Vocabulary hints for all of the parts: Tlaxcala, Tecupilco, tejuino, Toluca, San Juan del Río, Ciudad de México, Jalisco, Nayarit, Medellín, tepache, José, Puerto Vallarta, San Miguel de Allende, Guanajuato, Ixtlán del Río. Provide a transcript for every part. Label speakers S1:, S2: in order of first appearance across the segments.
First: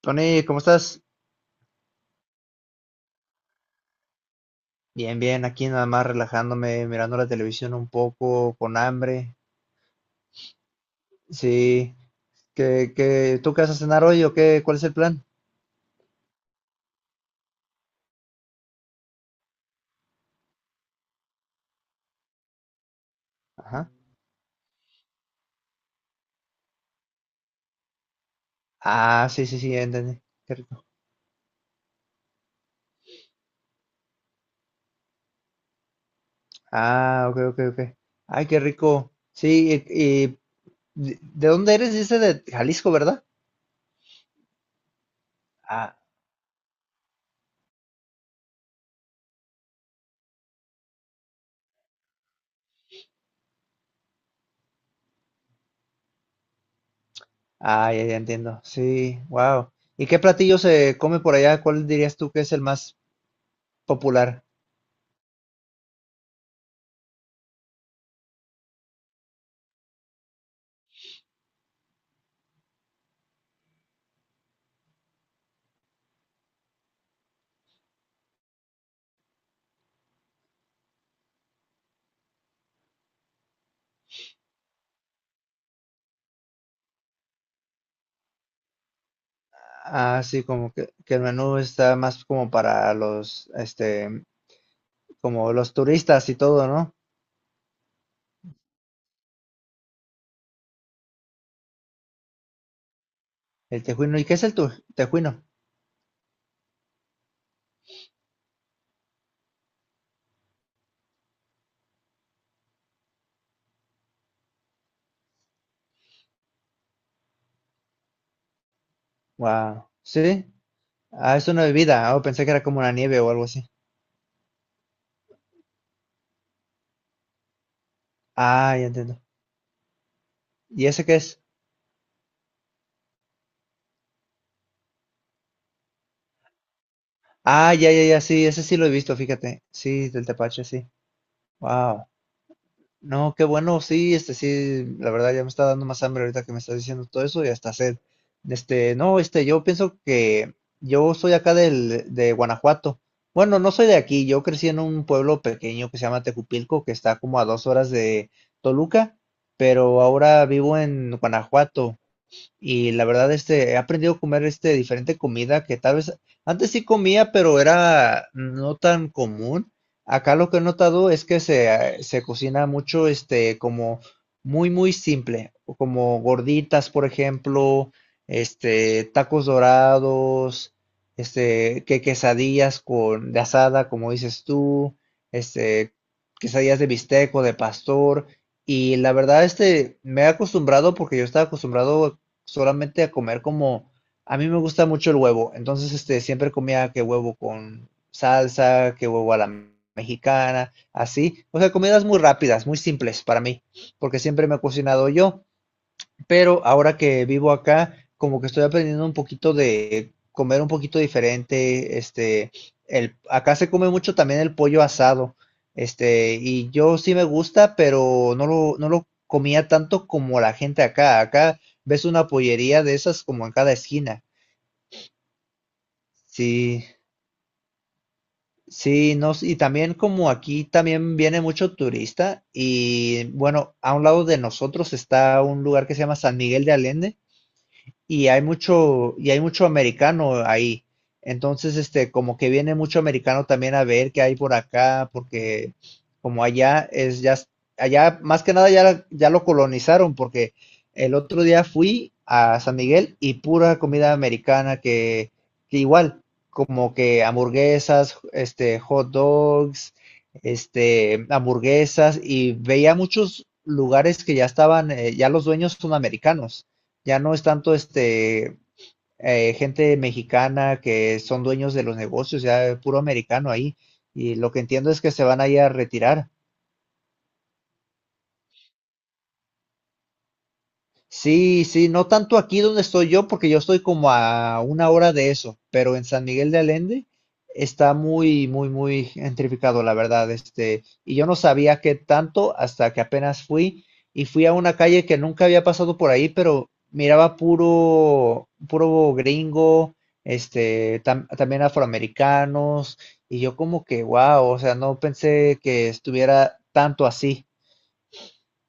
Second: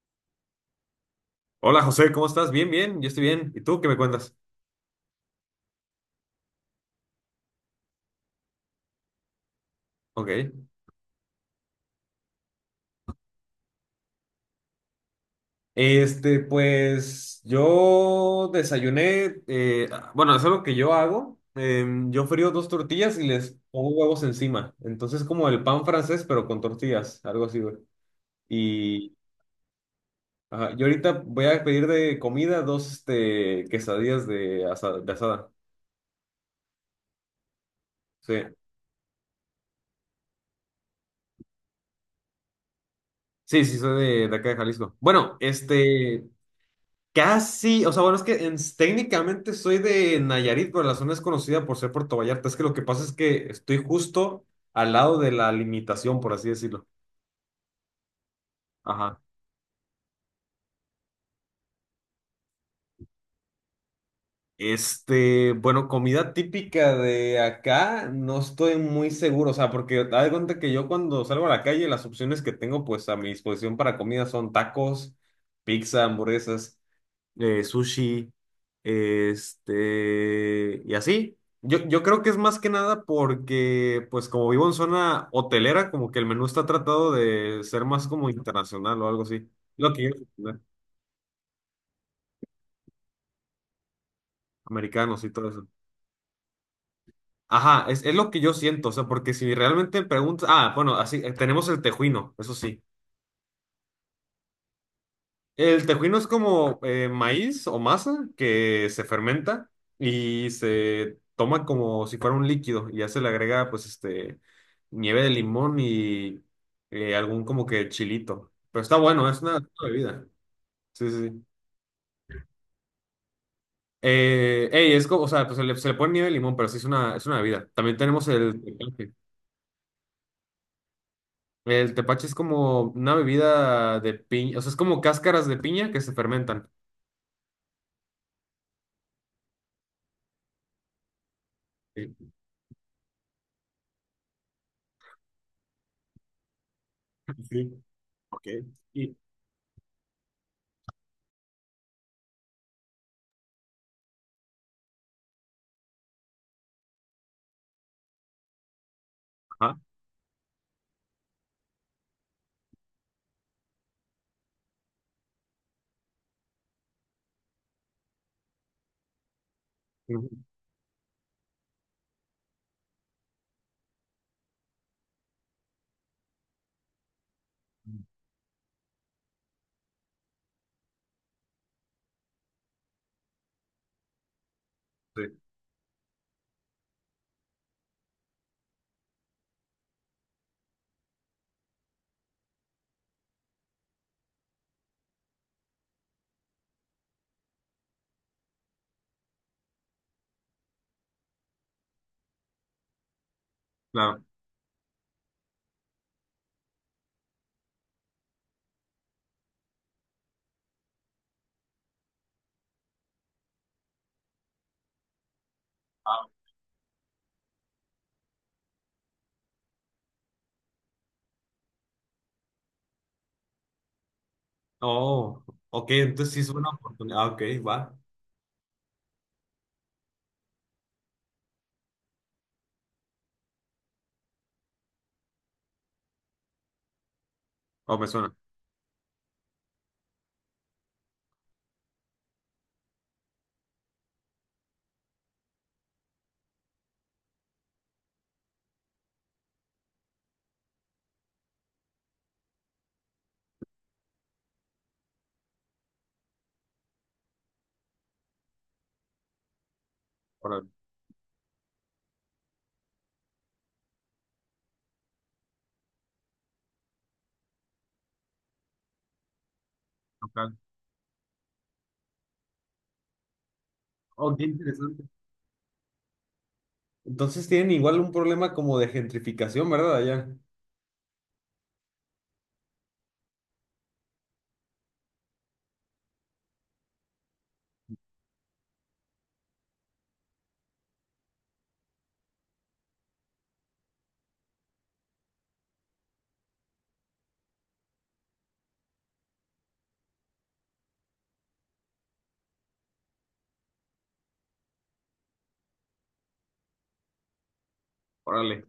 S1: Tony, ¿cómo estás?
S2: Hola José, ¿cómo estás? Bien, bien, yo estoy bien. ¿Y tú qué me cuentas?
S1: Bien, bien, aquí nada más relajándome, mirando la televisión un poco, con hambre.
S2: Ok.
S1: Sí, ¿qué, tú qué vas a cenar hoy o qué? ¿Cuál es el plan?
S2: Pues yo desayuné, bueno, es algo que yo hago. Yo frío dos tortillas y les pongo
S1: Ajá.
S2: huevos encima. Entonces, como el pan francés, pero con tortillas, algo así, güey. Y
S1: Ah, sí, sí, sí, ya entendí. Qué
S2: ajá,
S1: rico.
S2: yo ahorita voy a pedir de comida dos, quesadillas de asada, de asada.
S1: Ah, ok, ok, ok.
S2: Sí,
S1: Ay, qué rico. Sí, y ¿de dónde eres? Dice de Jalisco, ¿verdad?
S2: sí, sí, soy de acá de Jalisco. Bueno,
S1: Ah,
S2: casi, o sea, bueno, es que técnicamente soy de Nayarit, pero la zona es conocida por ser Puerto Vallarta. Es que lo que pasa es que estoy justo al lado de la limitación, por así decirlo.
S1: ah, ya, ya entiendo.
S2: Ajá.
S1: Sí, wow. ¿Y qué platillo se come por allá? ¿Cuál dirías tú que es el más popular?
S2: Bueno, comida típica de acá, no estoy muy seguro, o sea, porque haz de cuenta que yo cuando salgo a la calle, las opciones que tengo pues a mi disposición para comida son tacos, pizza, hamburguesas. Sushi, y así. Yo creo que es más que nada porque, pues como vivo en zona hotelera, como que el menú está tratado de ser más como internacional o algo así. Lo que yo,
S1: Ah, sí, como que el menú está más como para los,
S2: Americanos y todo
S1: como
S2: eso.
S1: los turistas y todo, ¿no?
S2: Ajá, es lo que yo siento, o sea, porque si realmente preguntas, ah, bueno, así, tenemos el tejuino, eso sí.
S1: El tejuino. ¿Y qué es el tejuino?
S2: El tejuino es como maíz o masa que se fermenta y se toma como si fuera un líquido y ya se le agrega pues nieve de limón y algún como que chilito. Pero está bueno, es una
S1: Wow.
S2: bebida.
S1: Sí.
S2: Sí, sí,
S1: Ah,
S2: sí.
S1: es una bebida. Oh, pensé que era como una nieve o algo así.
S2: Ey, es como, o sea, pues se le pone nieve de limón, pero sí es una bebida. También tenemos el
S1: Ah, ya
S2: tepache.
S1: entiendo. ¿Y ese qué es?
S2: El tepache es como una bebida de piña, o sea, es como cáscaras de piña que se fermentan.
S1: Ah, ya, ya, ya, sí, ese sí lo he visto, fíjate. Sí, del tepache, sí. Wow.
S2: Sí.
S1: No, qué bueno, sí, sí, la verdad ya me está dando más hambre ahorita que me estás diciendo todo eso y hasta
S2: Sí.
S1: sed.
S2: Ok.
S1: Este,
S2: Y,
S1: no, yo pienso que yo soy acá de Guanajuato. Bueno, no soy de aquí, yo crecí en un pueblo pequeño que se llama Tecupilco, que está como a 2 horas de Toluca,
S2: ajá.
S1: pero ahora vivo en Guanajuato. Y la verdad, he aprendido a comer diferente comida que tal vez antes sí comía, pero era no tan común. Acá
S2: Ujú.
S1: lo que he notado es que se cocina mucho, como muy, muy simple, o como gorditas, por ejemplo, tacos dorados, que quesadillas de asada, como dices tú,
S2: Sí.
S1: este, quesadillas de bistec o de pastor. Y la verdad, me he acostumbrado porque yo estaba acostumbrado solamente a comer como, a mí me gusta mucho el huevo, entonces siempre comía que huevo con salsa, que huevo a la mexicana, así, o sea, comidas muy rápidas, muy simples para mí, porque
S2: Claro.
S1: siempre me he cocinado yo, pero ahora que vivo acá, como que estoy aprendiendo un poquito de comer un poquito diferente, acá se come mucho también el pollo asado,
S2: Ah,
S1: y yo sí me gusta, pero no lo comía tanto como la gente acá, ves una pollería de esas como en cada esquina,
S2: oh, ok, entonces sí es una
S1: sí,
S2: oportunidad. Ah, ok, va.
S1: sí, no, y también como aquí también viene mucho turista, y bueno, a un lado de nosotros está un lugar que se llama San Miguel de Allende,
S2: Oh, me
S1: y
S2: suena.
S1: hay mucho americano ahí. Entonces, como que viene mucho americano también a ver qué hay por acá, porque como allá es ya, allá más que nada ya, ya lo colonizaron, porque el otro día fui a San Miguel y pura comida americana que igual, como que hamburguesas, hot dogs,
S2: Órale,
S1: hamburguesas, y veía muchos lugares que ya estaban, ya los dueños son americanos. Ya no es tanto gente
S2: ok.
S1: mexicana que son dueños de los negocios, ya puro americano ahí.
S2: Oh,
S1: Y
S2: qué
S1: lo que entiendo es
S2: interesante.
S1: que se van a ir a retirar.
S2: Entonces tienen igual un problema como de gentrificación, ¿verdad? Allá.
S1: Sí, sí, no tanto aquí donde estoy yo, porque yo estoy como a una hora de eso, pero en San Miguel de Allende está muy, muy, muy gentrificado, la verdad, y yo no sabía qué tanto hasta que apenas fui y fui a una calle que nunca había pasado por ahí, pero miraba puro, puro gringo, también afroamericanos, y yo como que, wow, o sea, no pensé que estuviera tanto así,
S2: Órale,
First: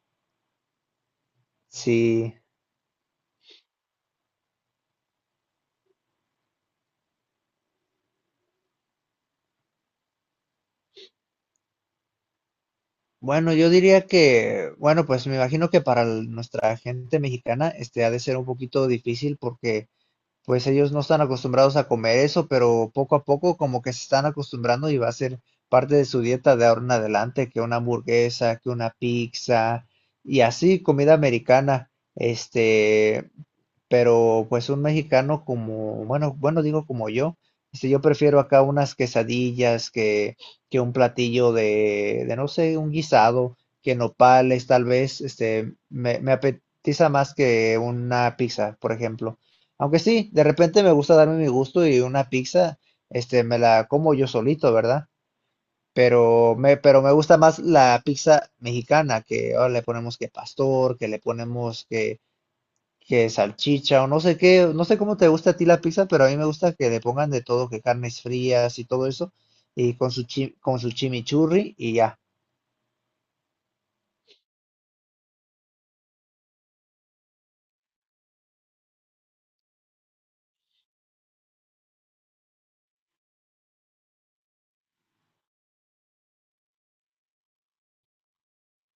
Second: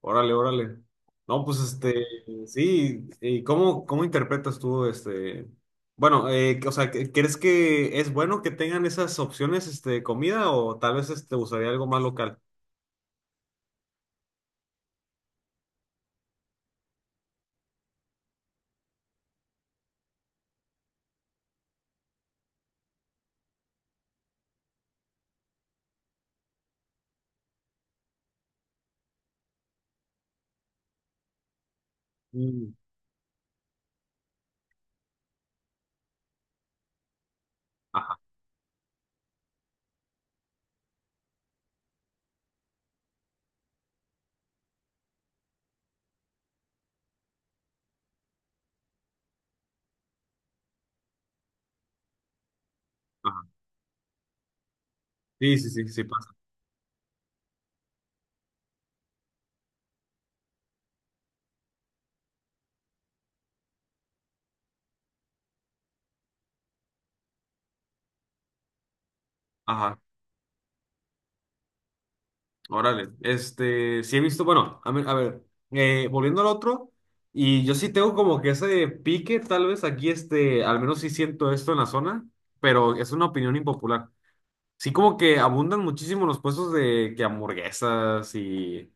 S2: órale, órale. No, pues
S1: sí.
S2: sí. ¿Y cómo interpretas tú? Bueno, o sea, ¿crees que es bueno que tengan esas opciones de comida o tal vez te gustaría algo más local?
S1: Bueno, yo diría que, bueno, pues me imagino que para nuestra gente mexicana, ha de ser un poquito difícil porque, pues ellos no están acostumbrados a comer eso, pero poco a poco como que se están acostumbrando y va a ser parte de su dieta de ahora en adelante, que una hamburguesa, que una pizza y así comida americana.
S2: Mm,
S1: Este, pero pues un mexicano como, bueno, bueno, digo como yo, yo
S2: ajá,
S1: prefiero acá unas quesadillas que un platillo de no sé, un guisado, que nopales tal vez, me apetiza más que una pizza, por ejemplo. Aunque sí, de repente me gusta darme mi gusto y una pizza,
S2: ajá.
S1: me la como yo solito, ¿verdad?
S2: Sí, sí, sí, sí pasa.
S1: Pero me gusta más la pizza mexicana, que ahora le ponemos que pastor, que le ponemos que salchicha o no sé qué, no sé cómo te gusta a ti la pizza, pero a mí me gusta que le pongan de todo, que carnes frías y todo eso, y
S2: Ajá.
S1: con su con su chimichurri y ya.
S2: Órale, sí he visto, bueno, a ver, volviendo al otro, y yo sí tengo como que ese pique, tal vez aquí, al menos sí siento esto en la zona, pero es una opinión impopular. Sí como que abundan muchísimo los puestos de que hamburguesas y,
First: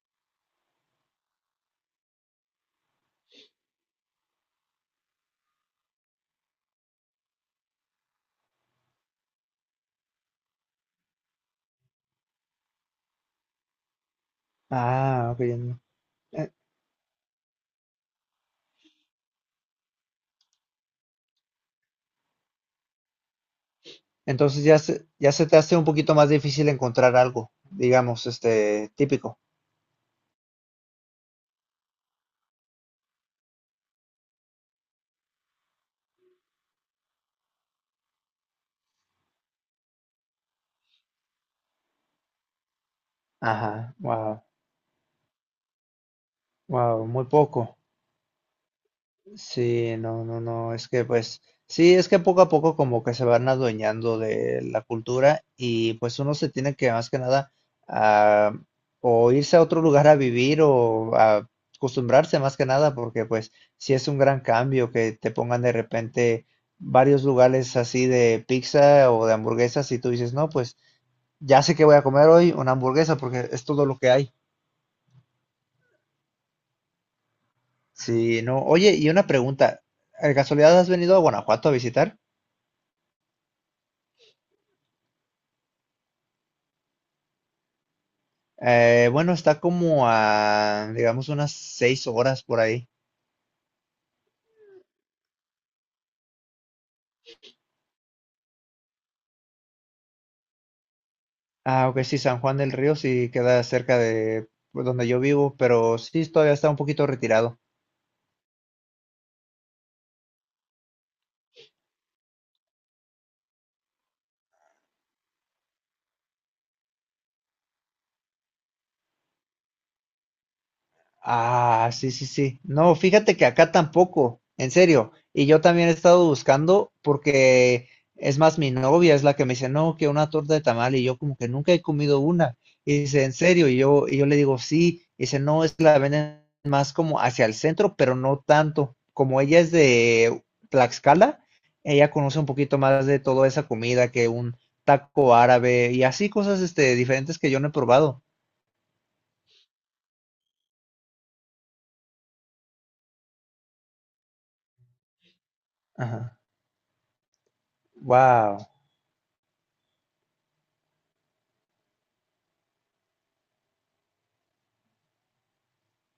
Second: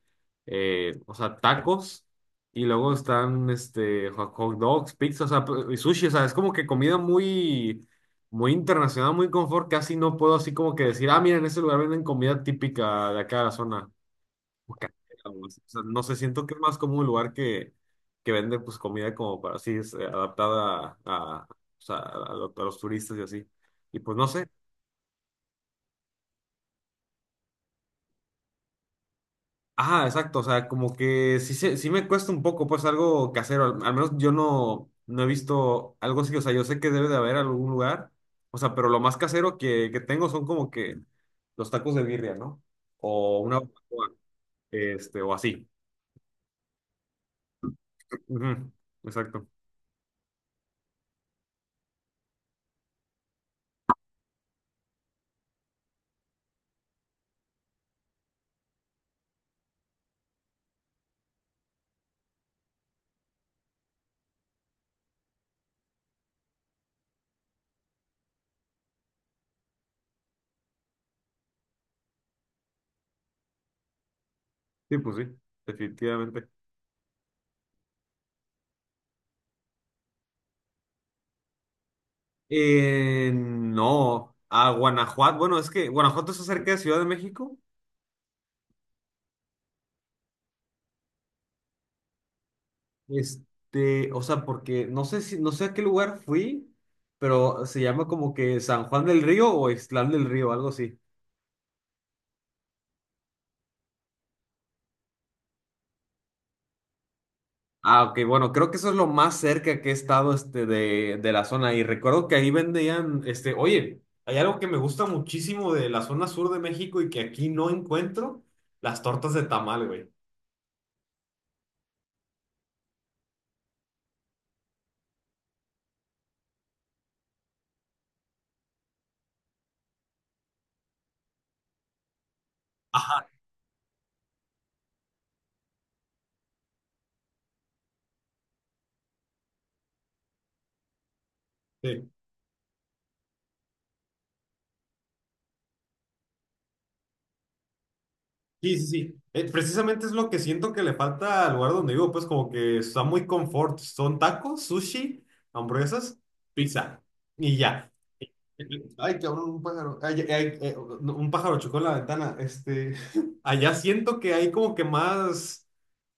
S2: o sea, tacos, y luego están, hot dogs, pizza, o sea, y sushi, o sea, es como que comida muy, muy internacional, muy confort, casi no puedo así como que decir, ah, mira, en ese lugar venden comida típica de acá de la zona. Bucaneros.
S1: Ah, ok.
S2: O sea, no sé, siento
S1: Eh,
S2: que es más como un lugar que vende pues comida como para así, adaptada o sea, a los turistas y así. Y pues no sé.
S1: Entonces ya se te hace un poquito más difícil encontrar algo, digamos, típico.
S2: Ah, exacto, o sea, como que sí, sí me cuesta un poco, pues algo casero. Al menos yo no he visto algo así, o sea, yo sé que debe de haber algún lugar, o sea, pero lo más casero que tengo son como que los tacos de birria, ¿no? O una
S1: Ajá,
S2: barbacoa,
S1: wow,
S2: o así.
S1: wow, muy poco.
S2: Ujú. Exacto.
S1: Sí, no, no, no, es que pues sí, es que poco a poco como que se van adueñando de la cultura y pues uno se tiene que más que nada ah, o irse a otro lugar a vivir o a acostumbrarse más que nada porque pues sí es un gran cambio que te pongan de repente varios lugares así de pizza o de hamburguesas y tú dices, no, pues ya sé que voy a comer hoy una hamburguesa porque es todo lo que hay.
S2: Sí, pues sí, definitivamente.
S1: Sí, no. Oye, y una pregunta, ¿de casualidad has venido a Guanajuato a visitar?
S2: No, a Guanajuato. Bueno, es que Guanajuato está cerca de Ciudad de México.
S1: Bueno, está como a, digamos, unas 6 horas por ahí.
S2: O sea, porque no sé si, no sé a qué lugar fui, pero se llama como que San Juan del Río o Ixtlán del Río, algo así.
S1: Ah, ok, sí, San Juan del Río sí queda cerca de, pues, donde yo vivo, pero sí, todavía está un poquito retirado.
S2: Ah, ok, bueno, creo que eso es lo más cerca que he estado de la zona. Y recuerdo que ahí vendían, oye, hay algo que me gusta muchísimo de la zona sur de México y que aquí no encuentro, las tortas de tamal, güey.
S1: Ah, sí, sí, sí. No, fíjate que acá tampoco, en serio. Y yo también he estado buscando porque es más mi novia es la que me dice, no, que una torta de tamal y yo como que nunca he comido una. Y dice,
S2: Ajá.
S1: en serio, y yo, le digo, sí. Y dice, no, es que la venden más como hacia el centro, pero no tanto. Como ella es de Tlaxcala,
S2: Sí.
S1: ella conoce un poquito más de toda esa comida que un taco árabe y así cosas diferentes que yo no he probado.
S2: Sí, sí, sí. Precisamente es lo que siento que le falta al lugar donde vivo, pues como que está muy confort. Son tacos, sushi, hamburguesas,
S1: Ajá.
S2: pizza. Y ya.
S1: Wow.
S2: Ay, cabrón, un pájaro. Ay, ay, ay, no, un pájaro chocó en la ventana. Allá siento que hay como que más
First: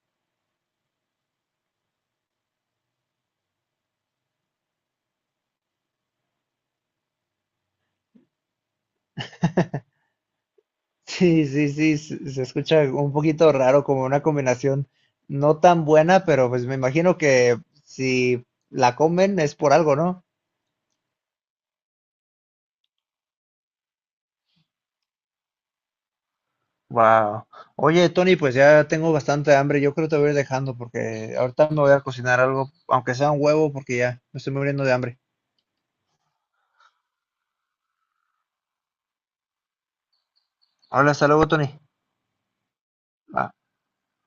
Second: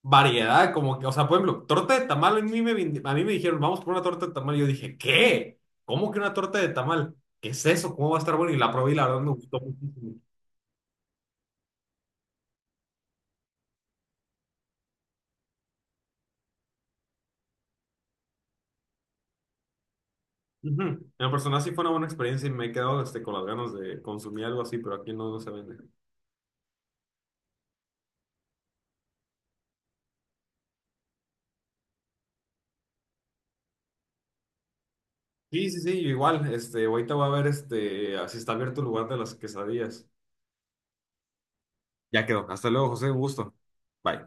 S2: variedad, como que, o sea, por ejemplo, torta de tamal, a mí me dijeron, vamos por una torta de tamal. Y yo dije, ¿qué? ¿Cómo que una torta de tamal? ¿Qué es eso? ¿Cómo va a estar bueno? Y la probé y la verdad me gustó muchísimo.
S1: Sí, sí, sí, se escucha un poquito raro, como una combinación no tan buena, pero pues me imagino que si la comen es por algo, ¿no?
S2: Ujú. En lo personal sí fue una buena experiencia y me he quedado con las ganas de consumir algo así, pero aquí no se vende.
S1: Wow. Oye, Tony, pues ya tengo bastante hambre. Yo creo que te voy a ir dejando porque ahorita me voy a cocinar algo, aunque sea un huevo, porque ya me estoy muriendo de hambre.
S2: Sí, sí, sí, yo igual, ahorita voy a ver si está abierto el lugar de las quesadillas.
S1: Habla, hasta luego, Tony.
S2: Ya quedó. Hasta luego, José, un
S1: Ah.
S2: gusto. Bye.